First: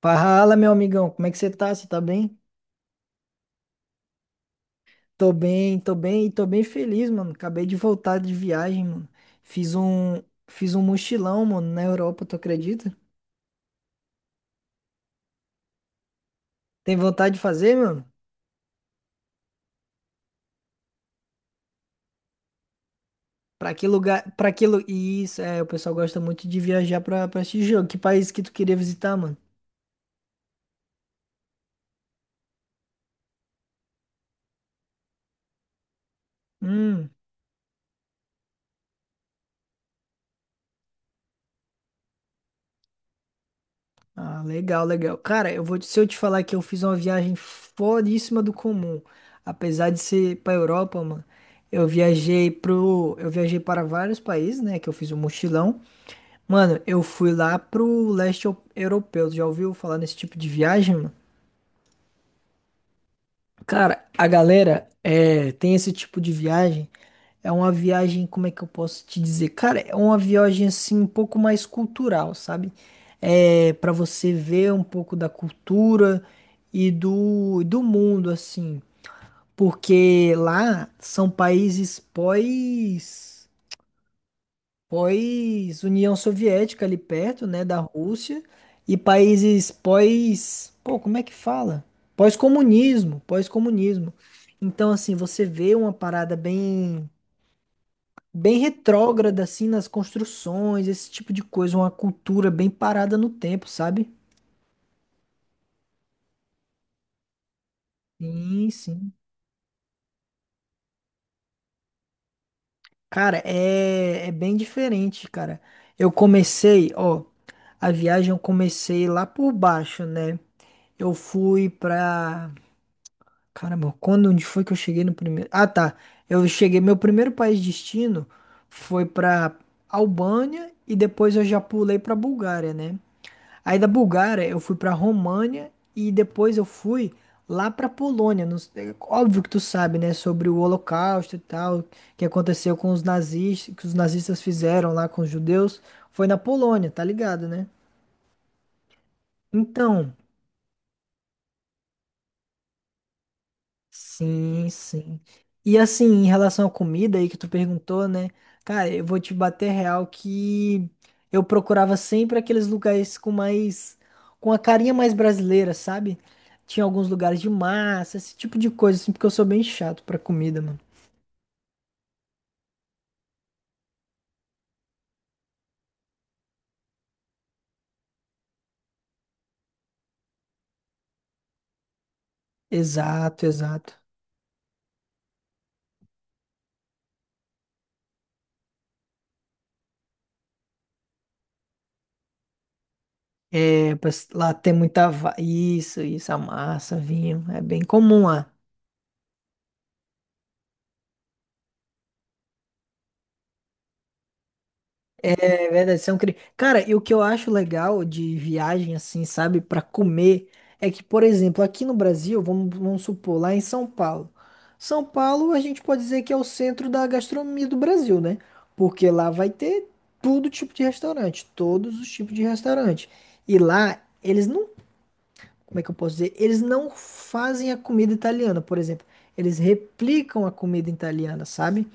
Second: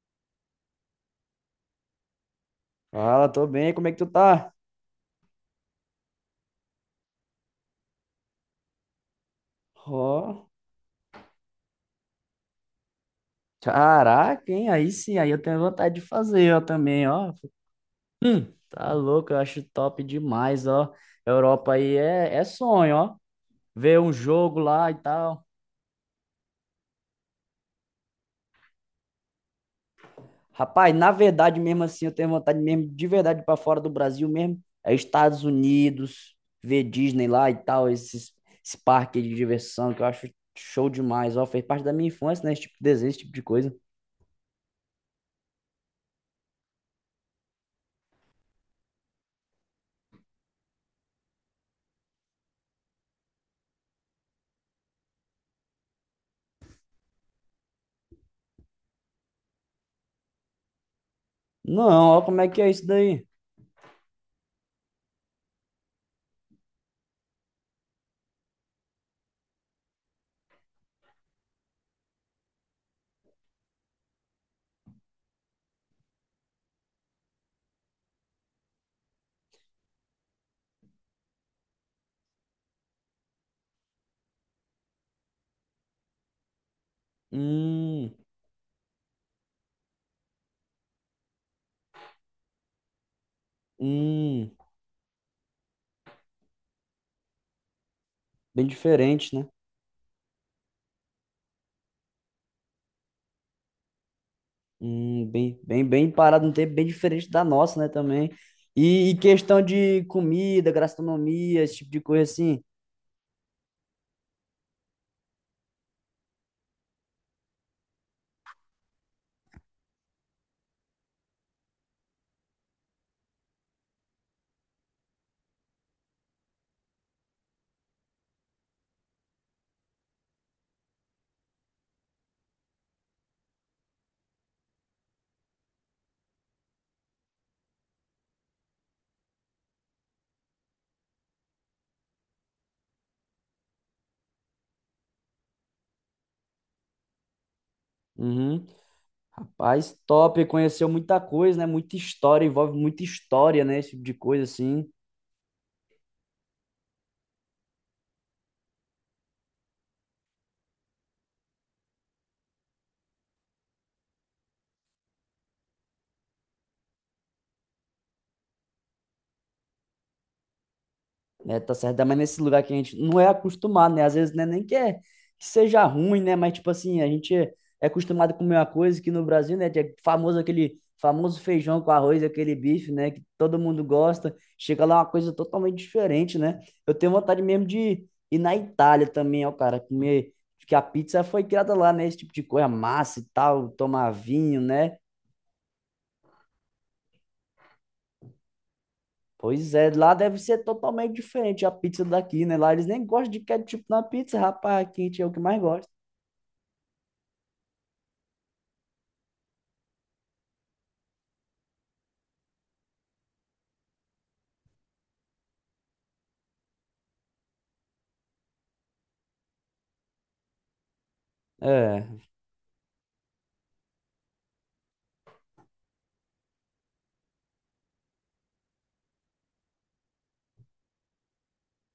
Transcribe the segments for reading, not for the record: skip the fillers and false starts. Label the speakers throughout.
Speaker 1: Fala, meu amigão, como é que você tá? Você tá bem?
Speaker 2: Fala, tô bem, como é que tu tá?
Speaker 1: Tô bem e tô bem feliz, mano. Acabei de voltar de viagem, mano. Fiz um,
Speaker 2: Ó,
Speaker 1: fiz um mochilão, mano, na Europa, tu acredita?
Speaker 2: caraca, hein? Aí sim, aí eu tenho vontade de fazer, ó,
Speaker 1: Tem
Speaker 2: também, ó.
Speaker 1: vontade de fazer, mano?
Speaker 2: Tá louco, eu acho top demais, ó. Europa aí é sonho, ó.
Speaker 1: Pra que
Speaker 2: Ver um
Speaker 1: lugar, pra
Speaker 2: jogo
Speaker 1: que lu...
Speaker 2: lá e
Speaker 1: Isso,
Speaker 2: tal.
Speaker 1: é, o pessoal gosta muito de viajar pra esse jogo. Que país que tu queria visitar, mano?
Speaker 2: Rapaz, na verdade mesmo assim, eu tenho vontade mesmo, de verdade, pra fora do Brasil mesmo. É Estados Unidos, ver
Speaker 1: Hum.
Speaker 2: Disney lá e tal, esse parque de diversão que eu acho show demais, ó. Fez parte da minha infância, né? Esse tipo de desenho, esse tipo de coisa.
Speaker 1: Ah, legal, legal. Cara, se eu te falar que eu fiz uma viagem foríssima do comum, apesar de ser pra Europa, mano, eu viajei para vários países, né, que eu fiz um mochilão. Mano, eu fui lá pro leste eu- europeu. Já ouviu falar nesse tipo de viagem, mano?
Speaker 2: Não, ó, como é que é isso daí?
Speaker 1: Cara, a galera é, tem esse tipo de viagem. É uma viagem, como é que eu posso te dizer? Cara, é uma viagem assim um pouco mais cultural, sabe? É para você ver um pouco da cultura e do mundo, assim. Porque lá são países pós União Soviética ali perto, né, da
Speaker 2: Hum,
Speaker 1: Rússia e países pós, pô, como é que fala? Pós-comunismo.
Speaker 2: hum,
Speaker 1: Então assim, você vê uma parada bem
Speaker 2: bem diferente,
Speaker 1: retrógrada
Speaker 2: né?
Speaker 1: assim nas construções, esse tipo de coisa, uma cultura bem parada no tempo, sabe?
Speaker 2: Bem parado no tempo, bem diferente da nossa, né, também.
Speaker 1: Sim,
Speaker 2: E,
Speaker 1: sim.
Speaker 2: e questão de comida, gastronomia, esse tipo de coisa assim.
Speaker 1: Cara, é bem diferente, cara. Eu comecei, ó, a viagem eu comecei lá por baixo, né? Eu fui pra Caramba, quando onde foi que eu cheguei no primeiro? Ah, tá. Eu cheguei, meu primeiro país de destino foi pra Albânia e depois eu já pulei pra Bulgária, né? Aí da Bulgária eu fui pra România e depois eu fui lá pra Polônia. Não sei- é óbvio que tu sabe, né, sobre o Holocausto e tal, que aconteceu com os nazistas, que os nazistas fizeram lá com os judeus, foi na Polônia, tá ligado, né?
Speaker 2: Uhum. Rapaz,
Speaker 1: Então,
Speaker 2: top, conheceu muita coisa, né? Muita história, envolve muita história, né? Esse tipo de coisa
Speaker 1: sim,
Speaker 2: assim.
Speaker 1: sim. E assim, em relação à comida aí que tu perguntou, né? Cara, eu vou te bater real que eu procurava sempre aqueles lugares com mais, com a carinha mais brasileira, sabe? Tinha alguns lugares de massa, esse tipo de coisa, assim, porque eu sou bem chato pra comida, mano.
Speaker 2: Né? Tá certo, mas nesse lugar que a gente não é acostumado, né? Às vezes né, nem que, é, que seja ruim, né? Mas, tipo assim, a gente é é acostumado a comer uma coisa que no Brasil, né? É famoso aquele famoso feijão com arroz, aquele bife, né? Que
Speaker 1: Exato,
Speaker 2: todo mundo
Speaker 1: exato.
Speaker 2: gosta. Chega lá é uma coisa totalmente diferente, né? Eu tenho vontade mesmo de ir na Itália também, ó, cara, comer. Porque a pizza foi criada lá, né? Esse tipo de coisa, massa e tal,
Speaker 1: É,
Speaker 2: tomar
Speaker 1: lá
Speaker 2: vinho,
Speaker 1: tem
Speaker 2: né?
Speaker 1: muita, isso, isso, a massa, vinho, é bem comum lá.
Speaker 2: Pois é, lá deve ser totalmente diferente a pizza daqui, né? Lá eles nem gostam de ketchup na pizza, rapaz, quente é o que mais
Speaker 1: É
Speaker 2: gosta.
Speaker 1: verdade, são cri... Cara, e o que eu acho legal de viagem, assim, sabe, pra comer, é que, por exemplo, aqui no Brasil, vamos supor, lá em São Paulo. São Paulo, a gente pode dizer que é o centro da gastronomia do Brasil, né? Porque lá vai ter todo tipo de restaurante, todos
Speaker 2: É,
Speaker 1: os tipos de restaurante. E lá, eles não, como é que eu posso dizer? Eles não fazem a comida italiana, por exemplo. Eles replicam a comida italiana, sabe?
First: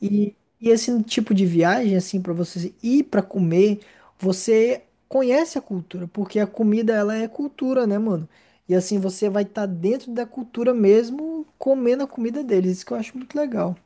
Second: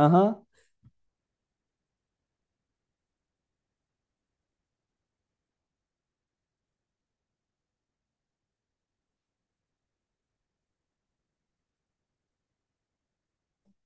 Speaker 1: E, e esse tipo de viagem, assim, para você ir para comer, você conhece a cultura, porque a comida, ela é cultura, né, mano? E assim, você vai estar dentro da cultura mesmo, comendo a comida deles, isso que eu acho muito legal.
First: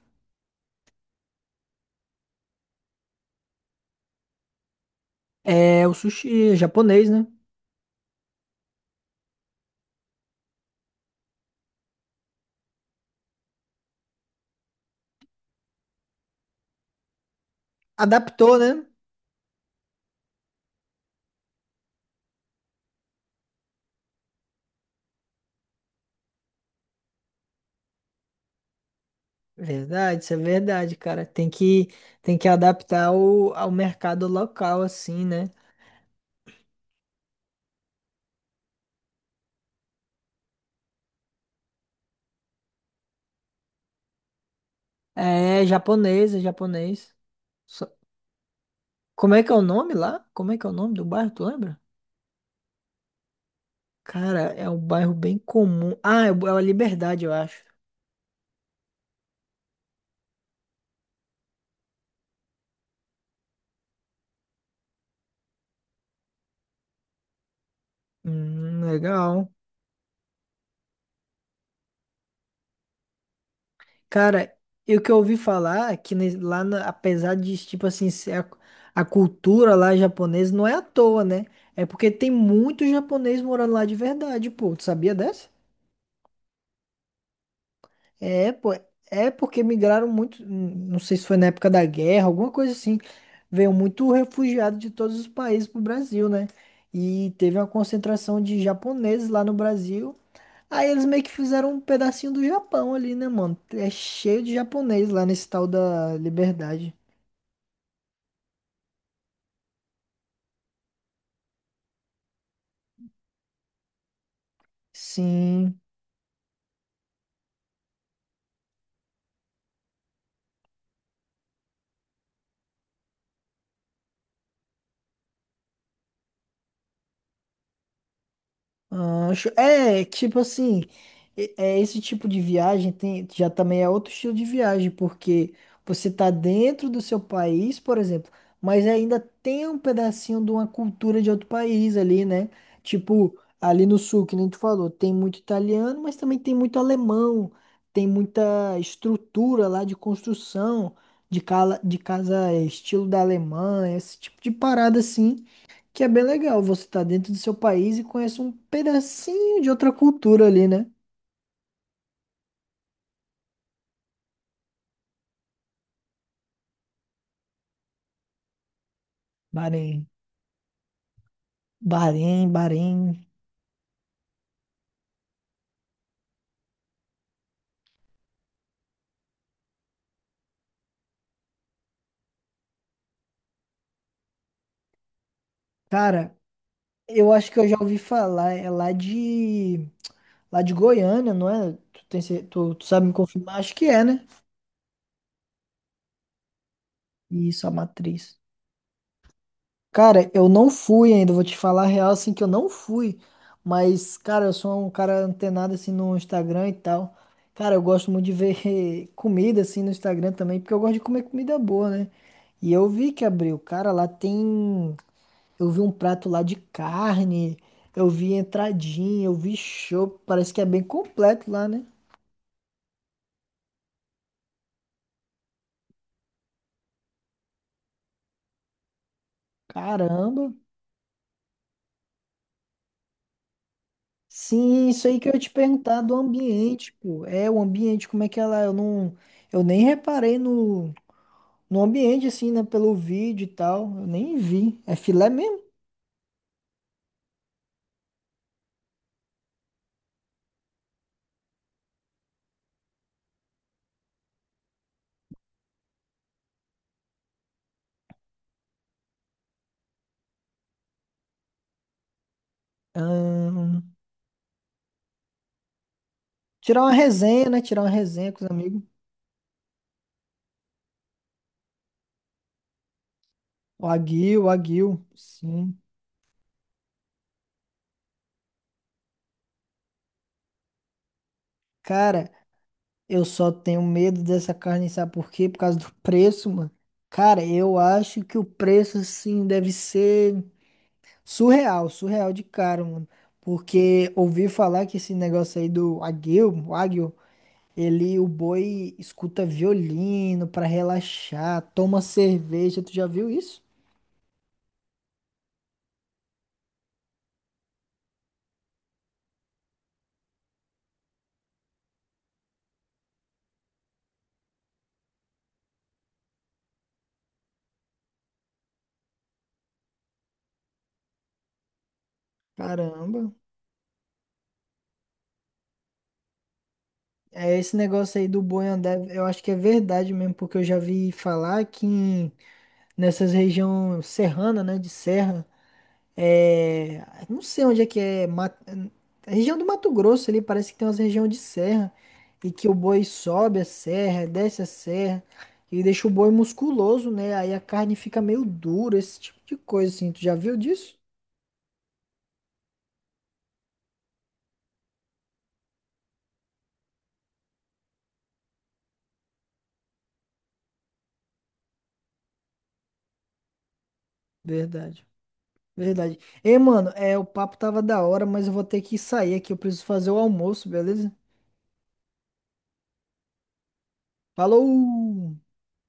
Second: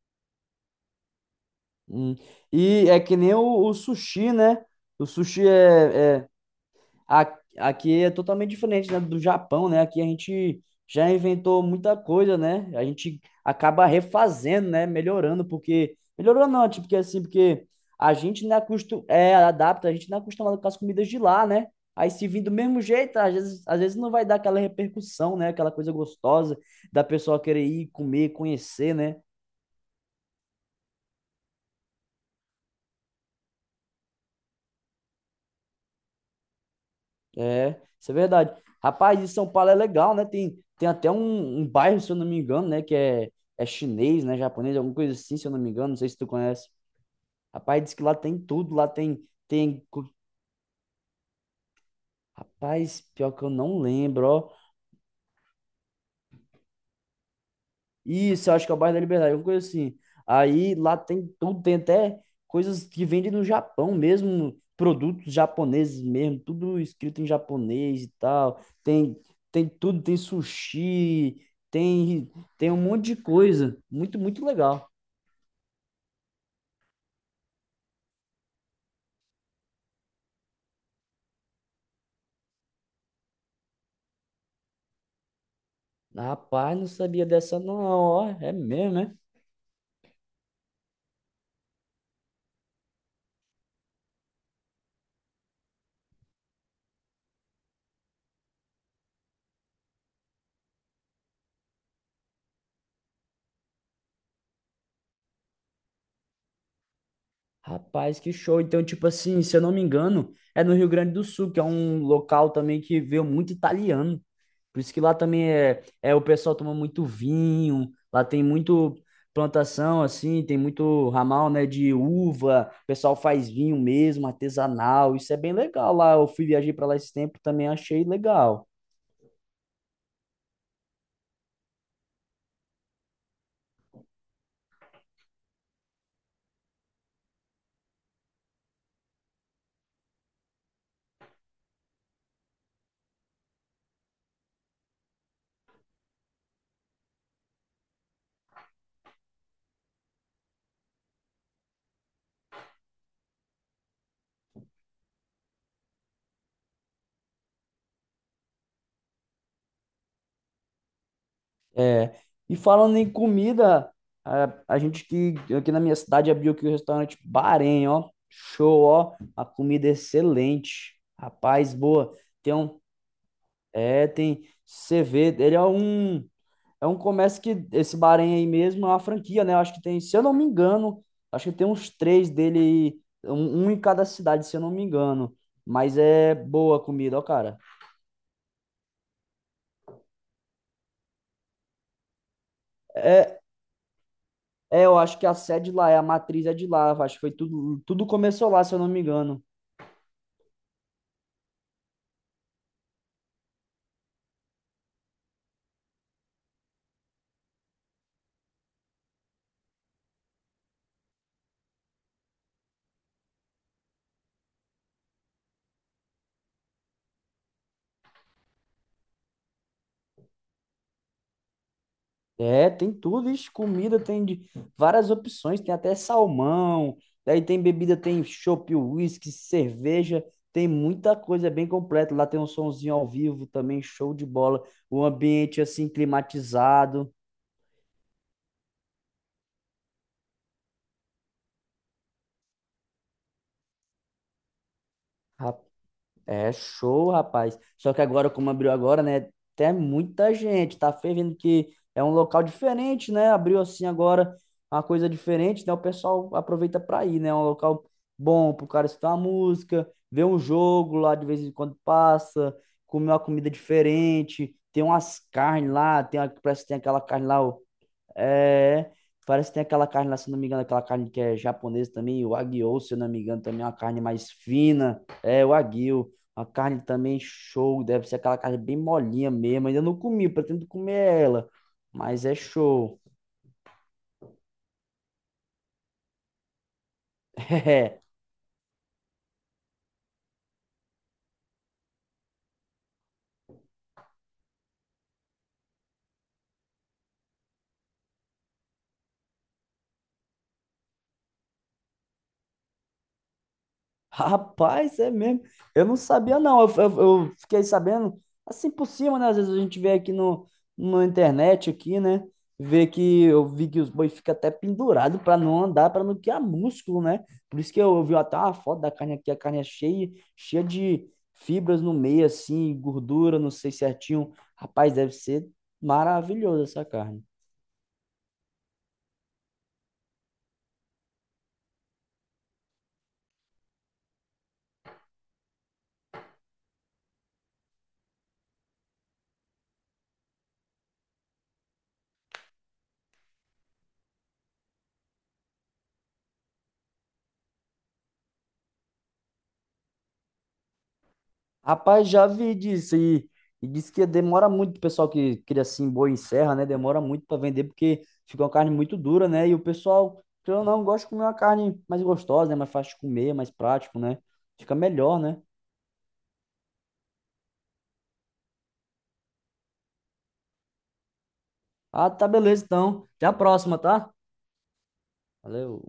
Speaker 2: Hum. E é que nem o sushi, né? O sushi
Speaker 1: É, o
Speaker 2: é, é
Speaker 1: sushi é japonês, né?
Speaker 2: A- aqui é totalmente diferente, né, do Japão, né? Aqui a gente já inventou muita coisa, né? A gente acaba refazendo, né? Melhorando, porque. Melhorando não, tipo, porque assim, porque a gente não
Speaker 1: Adaptou,
Speaker 2: é,
Speaker 1: né?
Speaker 2: acostu... é adapta, a gente não é acostumado com as comidas de lá, né? Aí se vir do mesmo jeito, às vezes não vai dar aquela repercussão, né? Aquela coisa gostosa da pessoa querer ir comer, conhecer, né?
Speaker 1: Verdade, isso é verdade, cara. Tem que adaptar o, ao mercado local, assim, né?
Speaker 2: É, isso é verdade. Rapaz, e São Paulo é legal, né? Tem até um bairro, se eu não me engano, né? É chinês, né? Japonês, alguma coisa assim, se eu não
Speaker 1: É,
Speaker 2: me engano. Não sei se tu
Speaker 1: japonês, é
Speaker 2: conhece.
Speaker 1: japonês.
Speaker 2: Rapaz,
Speaker 1: Só-
Speaker 2: diz que lá tem tudo. Lá tem,
Speaker 1: como é que é o
Speaker 2: tem...
Speaker 1: nome
Speaker 2: co-
Speaker 1: lá? Como é que é o nome do bairro, tu lembra?
Speaker 2: Rapaz, pior que eu não lembro, ó.
Speaker 1: Cara, é um bairro bem comum. Ah, é a Liberdade, eu acho.
Speaker 2: Isso, eu acho que é o bairro da Liberdade, alguma coisa assim. Aí lá tem tudo, tem até coisas que vendem no Japão mesmo, produtos japoneses mesmo, tudo escrito em japonês e tal. Tem,
Speaker 1: Legal.
Speaker 2: tem tudo, tem sushi, tem, tem um monte de coisa. Muito
Speaker 1: Cara,
Speaker 2: legal.
Speaker 1: e o que eu ouvi falar é que apesar de, tipo assim, a cultura lá japonesa não é à toa, né? É porque tem muito japonês morando lá de verdade, pô. Tu sabia dessa?
Speaker 2: Rapaz, não sabia dessa não, ó, é
Speaker 1: É, pô.
Speaker 2: mesmo, né?
Speaker 1: É porque migraram muito, não sei se foi na época da guerra, alguma coisa assim. Veio muito refugiado de todos os países pro Brasil, né? E teve uma concentração de japoneses lá no Brasil. Aí eles meio que fizeram um pedacinho do Japão ali, né, mano? É cheio de japonês lá nesse tal da Liberdade.
Speaker 2: Rapaz, que show. Então, tipo assim, se eu não me engano, é no Rio Grande do Sul, que é um local também que veio muito italiano. Por isso que lá também
Speaker 1: Sim,
Speaker 2: é o pessoal toma muito vinho, lá tem muito plantação assim, tem muito ramal, né, de uva, o pessoal faz vinho mesmo, artesanal, isso é bem legal lá. Eu fui viajar para lá esse tempo, também achei legal.
Speaker 1: Ancho. É, tipo assim, é esse tipo de viagem tem, já também é outro estilo de viagem, porque você tá dentro do seu país, por exemplo, mas ainda tem um pedacinho de uma cultura de outro país ali, né? Tipo, ali no sul, que nem tu falou, tem muito italiano, mas também tem muito alemão, tem muita estrutura lá de construção, de, cala, de casa é, estilo da Alemanha, esse tipo de parada assim. Que é bem legal, você tá dentro do seu país e conhece um pedacinho de outra cultura ali, né?
Speaker 2: É, e falando em comida, a gente que aqui na minha cidade abriu aqui o restaurante Bahrein, ó. Show, ó. A comida é
Speaker 1: Bahrein.
Speaker 2: excelente. Rapaz, boa. Tem um.
Speaker 1: Bahrein.
Speaker 2: É, tem. Você vê, ele é um. É um comércio que esse Bahrein aí mesmo é uma franquia, né? Eu acho que tem, se eu não me engano, acho que tem uns três dele, aí, um em cada cidade, se eu não me engano. Mas é
Speaker 1: Cara,
Speaker 2: boa a comida, ó,
Speaker 1: eu acho
Speaker 2: cara.
Speaker 1: que eu já ouvi falar, é lá de Goiânia, não é? Tu, tem, cer- tu, tu sabe me
Speaker 2: É,
Speaker 1: confirmar? Acho que é, né?
Speaker 2: eu acho que a sede lá, é a matriz é de lá. Acho que foi
Speaker 1: Isso, a
Speaker 2: tudo
Speaker 1: matriz.
Speaker 2: começou lá, se eu não me engano.
Speaker 1: Cara, eu não fui ainda, vou te falar a real, assim, que eu não fui. Mas, cara, eu sou um cara antenado, assim, no Instagram e tal. Cara, eu gosto muito de ver comida, assim, no Instagram também, porque eu gosto de comer comida boa, né? E eu vi que abriu. Cara, lá tem... Eu vi um prato lá de carne, eu vi entradinha, eu vi chopp. Parece que é bem completo lá, né?
Speaker 2: É, tem tudo, ixi, comida tem de várias opções, tem até salmão, daí tem bebida, tem chopp, whisky, cerveja,
Speaker 1: Caramba!
Speaker 2: tem muita coisa, é bem completo. Lá tem um sonzinho ao vivo também, show de bola,
Speaker 1: Sim,
Speaker 2: o
Speaker 1: isso aí que eu ia te
Speaker 2: ambiente assim
Speaker 1: perguntar do ambiente,
Speaker 2: climatizado.
Speaker 1: pô. É, o ambiente, como é que é lá? Eu não... Eu nem reparei no... No ambiente, assim, né? Pelo vídeo e tal. Eu nem vi. É filé mesmo?
Speaker 2: É show, rapaz. Só que agora, como abriu agora, né? Tem muita gente. Tá fervendo que é um local diferente, né? Abriu assim agora uma coisa diferente, né? O pessoal aproveita pra ir, né? É um local bom pro cara escutar uma música, ver um jogo lá de vez em quando passa, comer uma comida
Speaker 1: Ahn,
Speaker 2: diferente. Tem umas carnes lá, tem, uma- parece que tem
Speaker 1: tirar uma
Speaker 2: aquela carne lá,
Speaker 1: resenha, né? Tirar uma resenha com os amigos.
Speaker 2: é, parece que tem aquela carne lá, se eu não me engano, aquela carne que é japonesa também, o Wagyu, se eu não me engano, também é uma carne mais
Speaker 1: O
Speaker 2: fina.
Speaker 1: aguil.
Speaker 2: É, o
Speaker 1: Sim.
Speaker 2: Wagyu, uma carne também show, deve ser aquela carne bem molinha mesmo. Ainda não comi, pretendo comer ela, mas
Speaker 1: Cara,
Speaker 2: é show.
Speaker 1: eu só tenho medo dessa carne, sabe por quê? Por causa do preço, mano. Cara, eu acho que o preço, assim, deve ser surreal de caro, mano. Porque ouvi falar que esse negócio aí do aguil, o aguil. Ele, o boi escuta violino pra relaxar, toma cerveja, tu já viu isso?
Speaker 2: Rapaz, é mesmo. Eu não sabia, não. Eu fiquei sabendo assim por cima, né? Às vezes a gente vê aqui no, na internet aqui, né? Vê que eu vi que os boi ficam até pendurado para não andar, para não criar músculo, né? Por isso que eu vi até uma foto da carne aqui, a carne é cheia de fibras no meio, assim,
Speaker 1: Caramba.
Speaker 2: gordura, não sei certinho. Rapaz, deve ser maravilhoso essa carne.
Speaker 1: É esse negócio aí do boi andar, eu acho que é verdade mesmo, porque eu já vi falar que nessas regiões serrana, né, de serra, é, não sei onde é que é. A região do Mato Grosso ali parece que tem umas regiões de serra e que o boi sobe a serra, desce a serra e deixa o boi musculoso, né? Aí a carne fica meio dura, esse tipo de coisa assim. Tu já viu disso?
Speaker 2: Rapaz, já vi disso e disse que demora muito o pessoal que cria assim boi em serra, né? Demora muito para vender porque fica uma carne muito dura, né? E o pessoal, querendo ou não, gosta de comer uma carne mais gostosa, né? Mais fácil de comer, mais prático, né? Fica
Speaker 1: Verdade,
Speaker 2: melhor, né?
Speaker 1: verdade. Ei, mano, o papo tava da hora, mas eu vou ter que sair aqui. Eu preciso fazer o almoço, beleza?
Speaker 2: Ah, tá beleza então. Até a próxima, tá?
Speaker 1: Falou!
Speaker 2: Valeu.